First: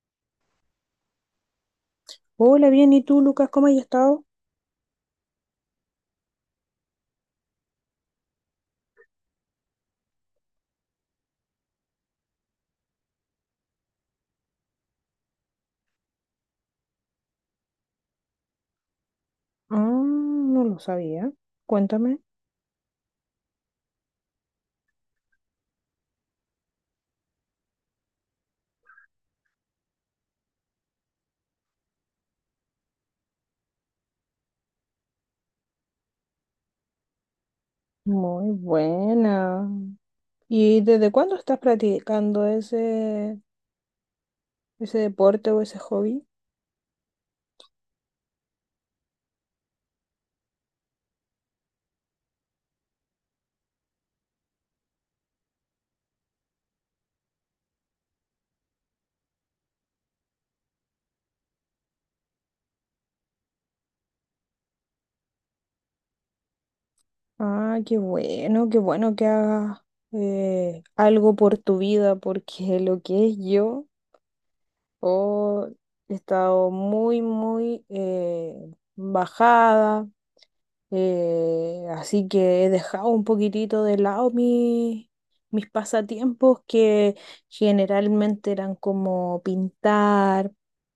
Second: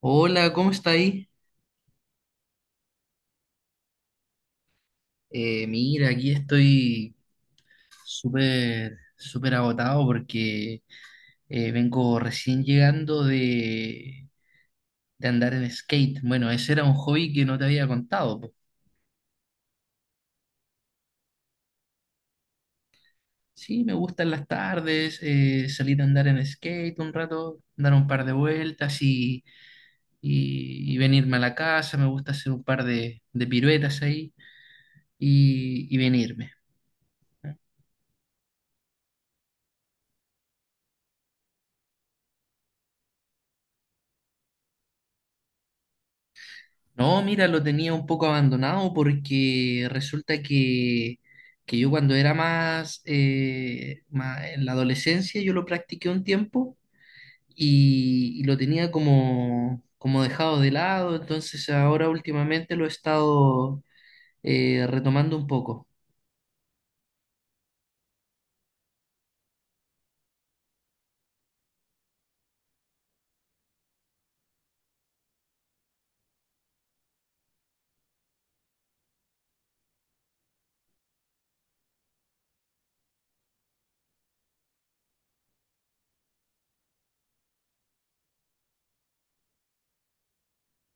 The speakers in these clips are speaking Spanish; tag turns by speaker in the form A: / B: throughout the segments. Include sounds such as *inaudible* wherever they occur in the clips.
A: Hola, ¿cómo está ahí?
B: Hola, bien, ¿y tú, Lucas? ¿Cómo has estado?
A: Mira, aquí estoy súper, súper agotado porque vengo recién llegando de andar en skate. Bueno, ese era un hobby que no te había contado. Po.
B: Ah, no lo sabía. Cuéntame.
A: Sí, me gustan las tardes, salir a andar en skate un rato, dar un par de vueltas y venirme a la casa. Me gusta hacer un par de piruetas ahí y venirme.
B: Muy buena. ¿Y desde cuándo estás practicando ese deporte o ese hobby?
A: No, mira, lo tenía un poco abandonado porque resulta que yo cuando era más, más en la adolescencia yo lo practiqué un tiempo y lo tenía como, como dejado de lado, entonces ahora últimamente lo he estado retomando un poco.
B: Ah, qué bueno que hagas algo por tu vida, porque lo que es yo, oh, he estado muy, muy bajada. Así que he dejado un poquitito de lado mis pasatiempos que generalmente eran como pintar.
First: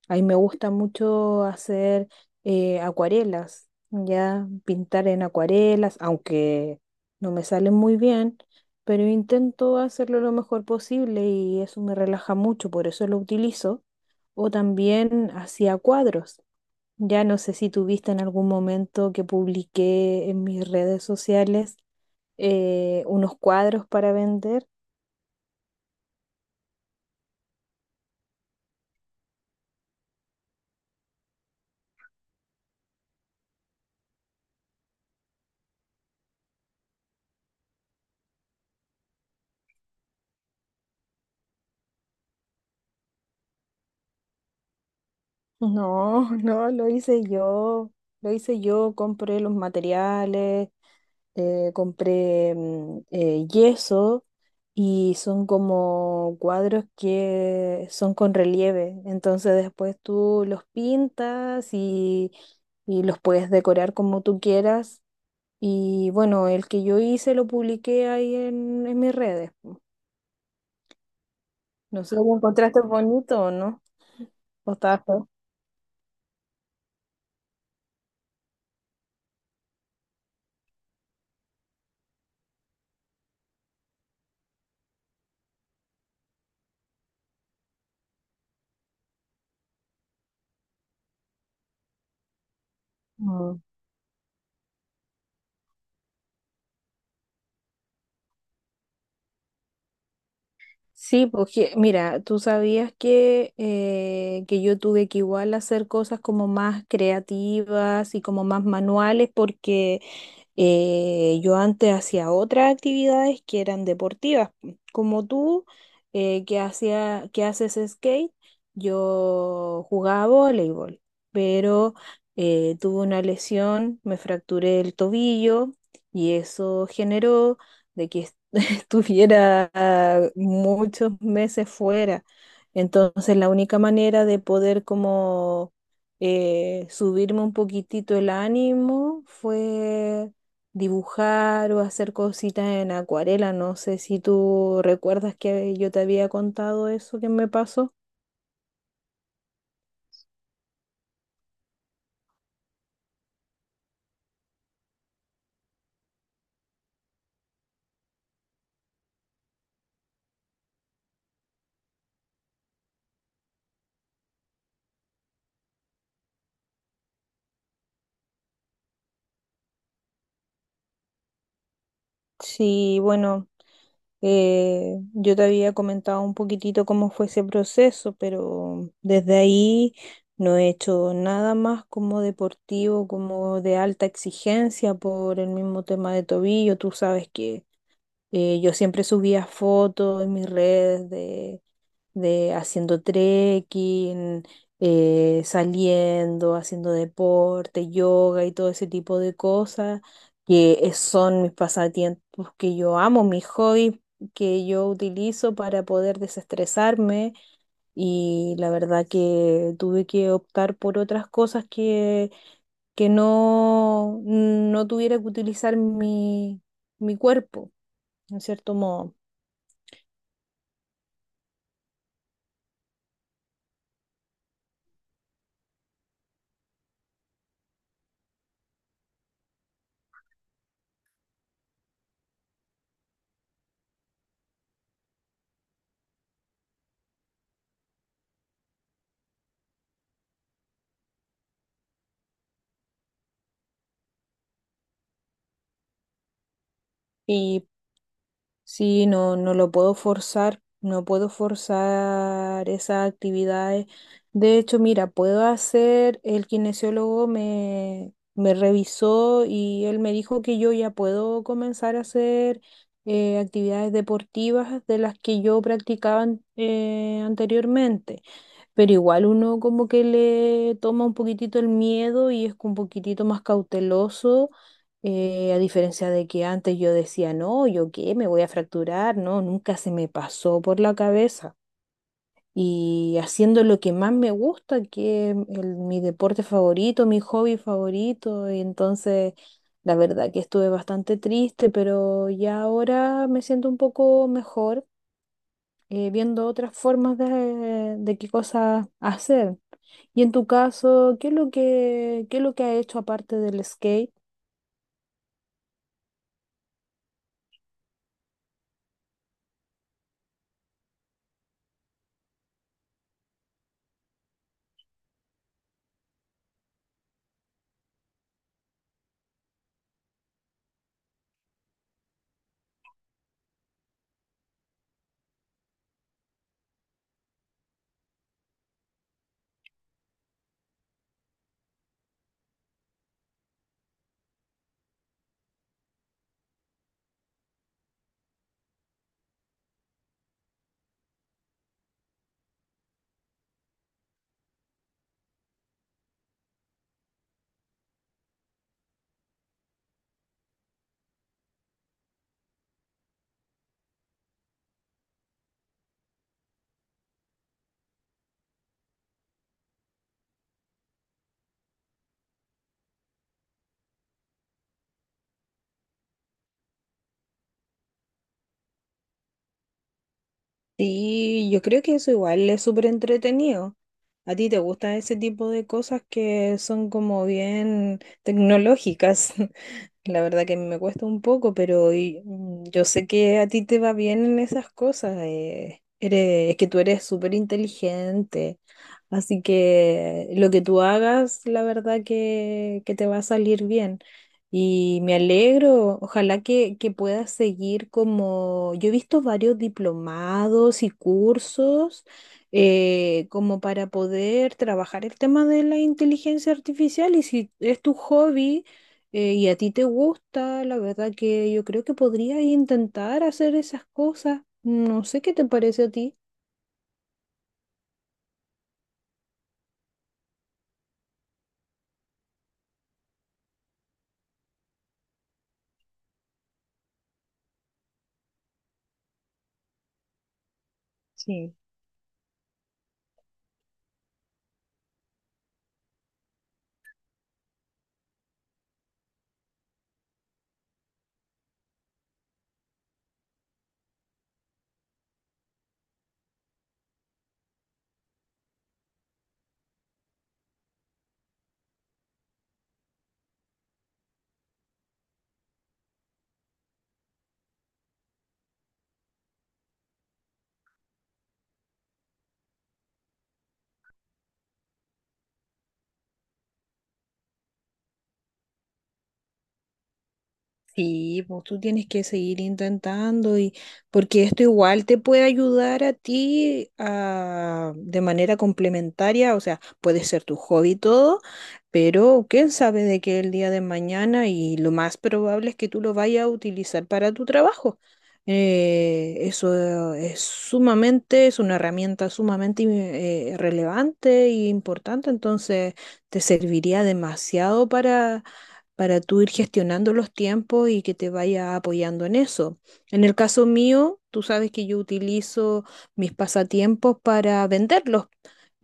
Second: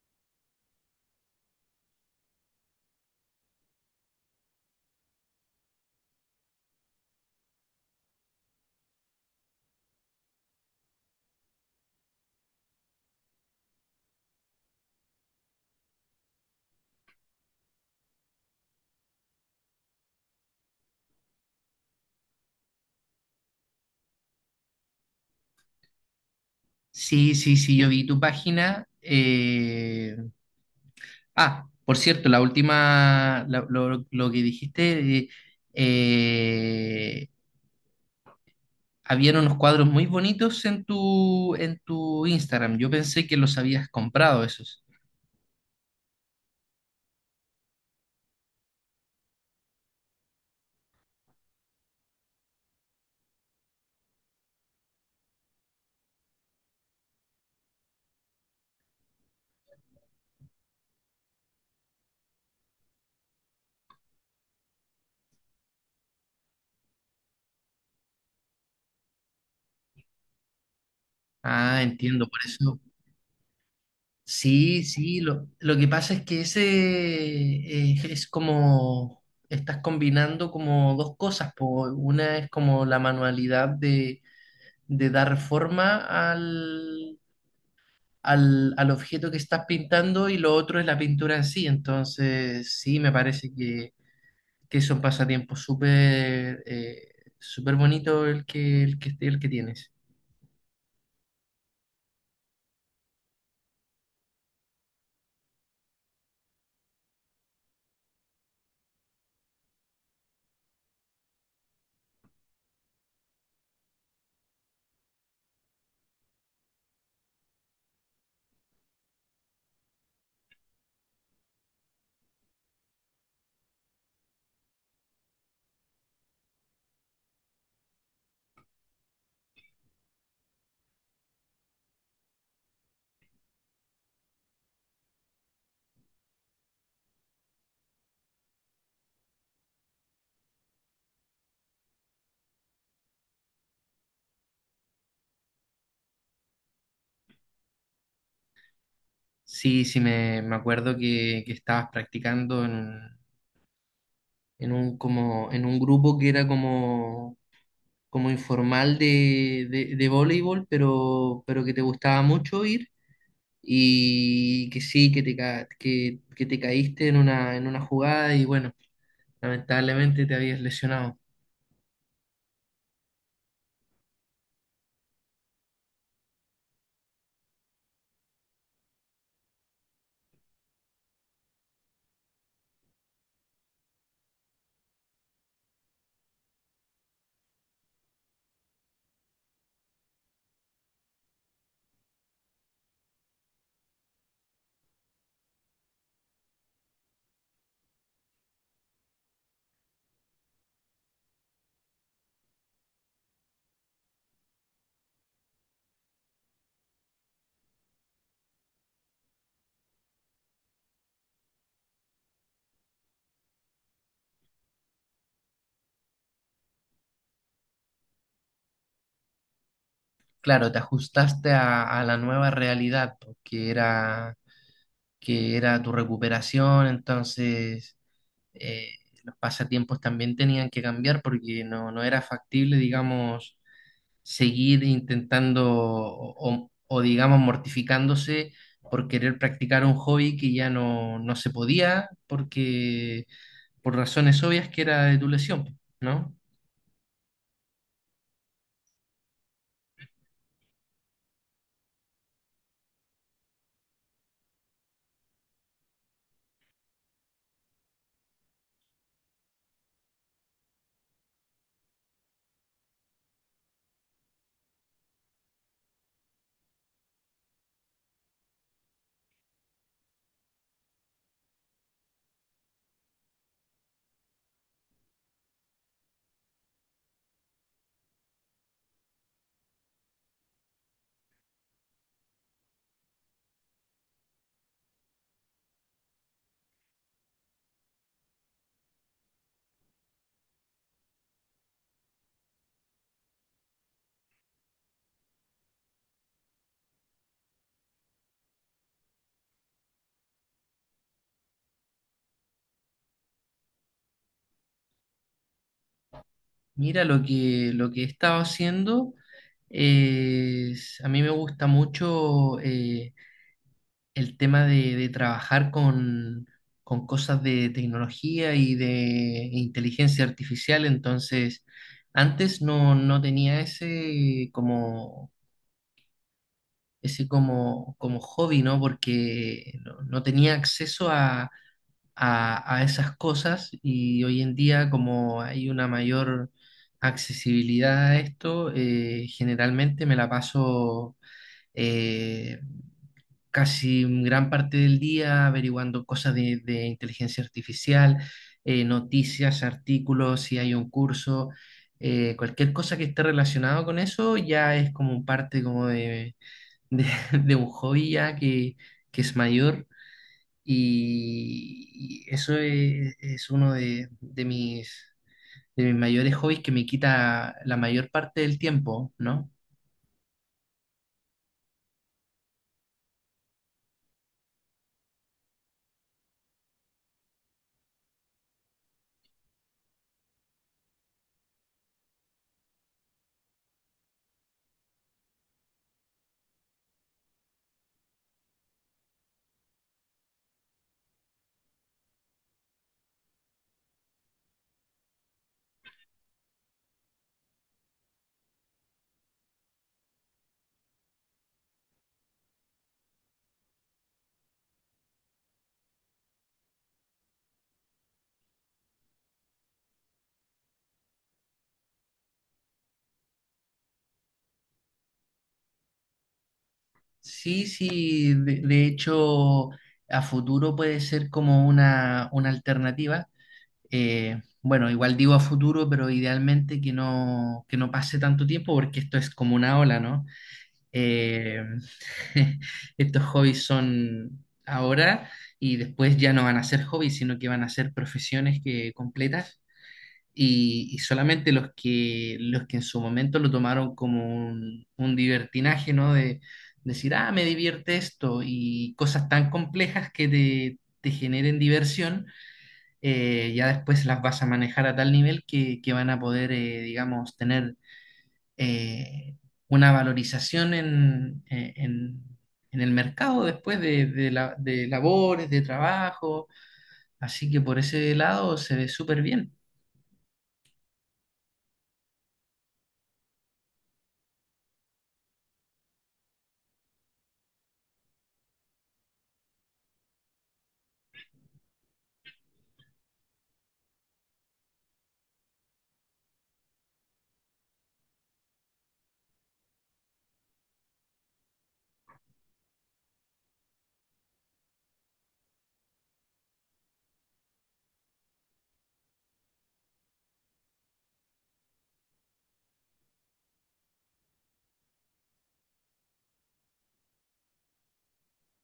B: Ahí me gusta mucho hacer acuarelas, ya pintar en acuarelas, aunque no me salen muy bien, pero intento hacerlo lo mejor posible y eso me relaja mucho, por eso lo utilizo. O también hacía cuadros. Ya no sé si tuviste en algún momento que publiqué en mis redes sociales unos cuadros para vender. *laughs*
A: Sí, sí, sí, yo vi tu página. Ah, por cierto, la última, lo que dijiste... eh, Habían unos cuadros muy bonitos en tu Instagram. Yo pensé que los habías comprado esos.
B: No, no, lo hice yo. Lo hice yo, compré los materiales, compré yeso, y son como cuadros que son con relieve. Entonces después tú los pintas y los puedes decorar como tú quieras. Y bueno, el que yo hice lo publiqué ahí en mis redes.
A: Ah,
B: No sé si
A: entiendo,
B: lo
A: por eso.
B: encontraste bonito o no. O
A: Sí,
B: estaba
A: sí,
B: feo.
A: lo que pasa es que ese es como, estás combinando como dos cosas. Po. Una es como la manualidad de dar forma al, al objeto que estás pintando y lo otro es la pintura en sí. Entonces, sí, me parece
B: Mm.
A: que son pasatiempos súper súper bonito el que, el que, el que tienes.
B: Sí, porque mira, tú sabías que yo tuve que igual hacer cosas como más creativas y como más manuales porque yo antes hacía otras actividades que eran deportivas, como tú. Que hacía, que haces skate, yo jugaba voleibol, pero tuve una lesión, me fracturé el tobillo y eso generó de que estuviera muchos meses fuera. Entonces, la única manera de poder como subirme un poquitito el ánimo fue dibujar o hacer cositas en acuarela. No sé si tú recuerdas que yo te había contado eso que me pasó.
A: Sí, sí, me acuerdo que estabas practicando en un, como, en un grupo que era como, como informal de voleibol, pero que te gustaba mucho ir y que sí, que te caíste en una jugada y bueno, lamentablemente te habías lesionado.
B: Sí, bueno. Yo te había comentado un poquitito cómo fue ese proceso, pero desde ahí no he hecho nada más como deportivo, como de alta exigencia por el mismo tema de tobillo. Tú sabes que yo siempre subía fotos en mis redes de haciendo trekking, saliendo, haciendo deporte, yoga y todo ese tipo de cosas, son mis pasatiempos que yo amo, mis hobbies que yo utilizo para poder desestresarme, y la verdad que tuve que optar por otras cosas que no, no tuviera que utilizar mi cuerpo, en cierto modo.
A: Claro, te ajustaste a la nueva realidad, pues, que era tu recuperación, entonces eh, los pasatiempos también tenían que cambiar porque no, no era factible, digamos, seguir intentando o, digamos, mortificándose por querer practicar un hobby que ya no, no se podía porque por razones obvias que era de tu lesión, ¿no?
B: Y sí, no, no lo puedo forzar, no puedo forzar esas actividades. De hecho, mira, puedo hacer, el kinesiólogo me revisó y él me dijo que yo ya puedo comenzar a hacer actividades deportivas de las que yo practicaba anteriormente. Pero igual uno como que le toma un poquitito el miedo y es un poquitito más cauteloso, a diferencia de que antes yo decía, no, ¿yo qué? Me voy a fracturar, no, nunca se me pasó por la cabeza. Y haciendo lo que más me gusta, que es mi deporte favorito, mi hobby favorito, y entonces la verdad que estuve bastante triste, pero ya ahora me siento un poco mejor, viendo otras formas de qué cosas hacer. Y en tu caso, ¿qué es lo que, qué es lo que has hecho aparte del skate?
A: Mira, lo que he estado haciendo es, a mí me gusta mucho el tema de trabajar con cosas de tecnología y de inteligencia artificial. Entonces, antes no, no tenía ese como, como hobby, ¿no? Porque no, no tenía acceso a esas cosas y hoy en día como hay una mayor accesibilidad a esto, generalmente me la paso eh, casi gran parte del día averiguando cosas de inteligencia artificial, noticias, artículos, si hay un curso. Cualquier cosa que esté relacionado con eso ya es como parte como de, *laughs* de un hobby ya que es mayor y eso es uno de mis mayores hobbies que me quita la mayor parte del tiempo, ¿no?
B: Sí, yo creo que eso igual es súper entretenido. ¿A ti te gustan ese tipo de cosas que son como bien tecnológicas? *laughs* La verdad que a mí me cuesta un poco, pero yo sé que a ti te va bien en esas cosas. Es que tú eres súper inteligente. Así que lo que tú hagas, la verdad que te va a salir bien. Y me alegro, ojalá que puedas seguir como... Yo he visto varios diplomados y cursos como para poder trabajar el tema de la inteligencia artificial, y si es tu hobby y a ti te gusta, la verdad que yo creo que podrías intentar hacer esas cosas. No sé qué te parece a ti.
A: Sí, sí, de hecho, a futuro puede ser como una alternativa. Bueno, igual digo a futuro, pero idealmente que no pase tanto tiempo porque esto es como una ola, ¿no?
B: Sí.
A: Eh, *laughs* estos hobbies son ahora y después ya no van a ser hobbies, sino que van a ser profesiones que completas y solamente los que en su momento lo tomaron como un divertinaje, ¿no? De decir, ah, me divierte esto y cosas tan complejas que te generen diversión, ya después las vas a manejar a tal nivel que van a poder, digamos, tener eh, una valorización en el mercado después de, de labores, de trabajo. Así que por ese lado se ve súper bien.
B: Sí, pues tú tienes que seguir intentando y porque esto igual te puede ayudar a ti de manera complementaria, o sea, puede ser tu hobby y todo, pero quién sabe de qué el día de mañana y lo más probable es que tú lo vayas a utilizar para tu trabajo. Eso es sumamente, es una herramienta sumamente relevante e importante, entonces te serviría demasiado para tú ir gestionando los tiempos y que te vaya apoyando en eso. En el caso mío, tú sabes que yo utilizo mis pasatiempos para venderlos.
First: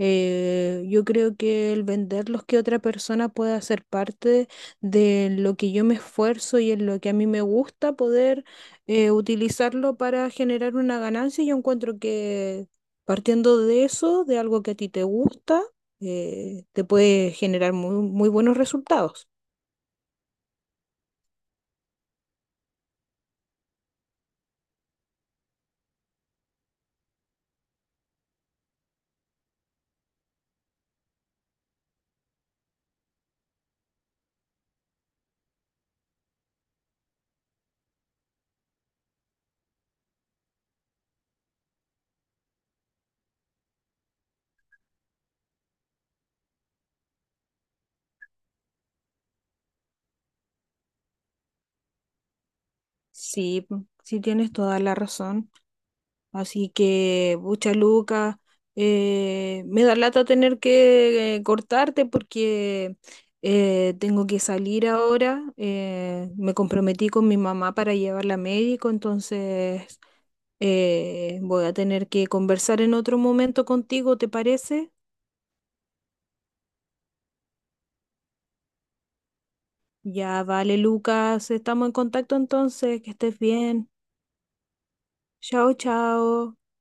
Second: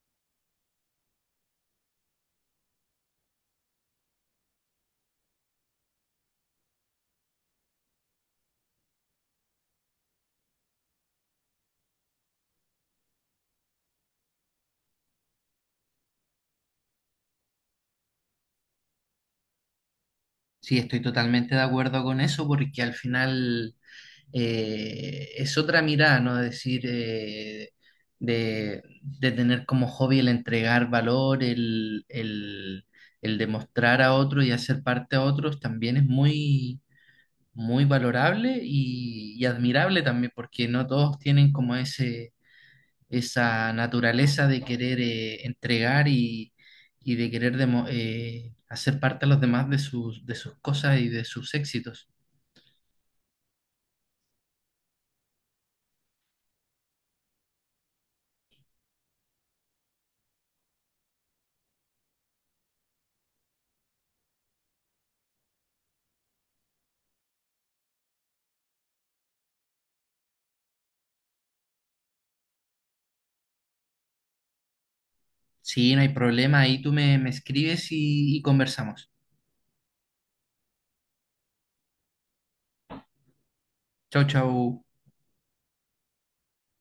B: Yo creo que el venderlos, que otra persona pueda hacer parte de lo que yo me esfuerzo y en lo que a mí me gusta poder utilizarlo para generar una ganancia, yo encuentro que partiendo de eso, de algo que a ti te gusta, te puede generar muy, muy buenos resultados.
A: Sí, estoy totalmente de acuerdo con eso porque al final es otra mirada, ¿no? Decir, de tener como hobby el entregar valor, el demostrar a otro y hacer parte a otros, también es muy muy valorable y admirable también, porque no todos tienen como ese, esa naturaleza de querer entregar y de querer hacer parte a los demás de sus cosas y de sus éxitos.
B: Sí, mm, sí tienes toda la razón. Así que, bucha Luca, me da lata tener que cortarte porque tengo que salir ahora. Me comprometí con mi mamá para llevarla a médico, entonces voy a tener que conversar en otro momento contigo, ¿te parece?
A: Sí, no hay problema, ahí tú me, me escribes y conversamos.
B: Ya, vale, Lucas, estamos en contacto entonces, que estés bien.
A: Chau, chau.
B: Chao, chao.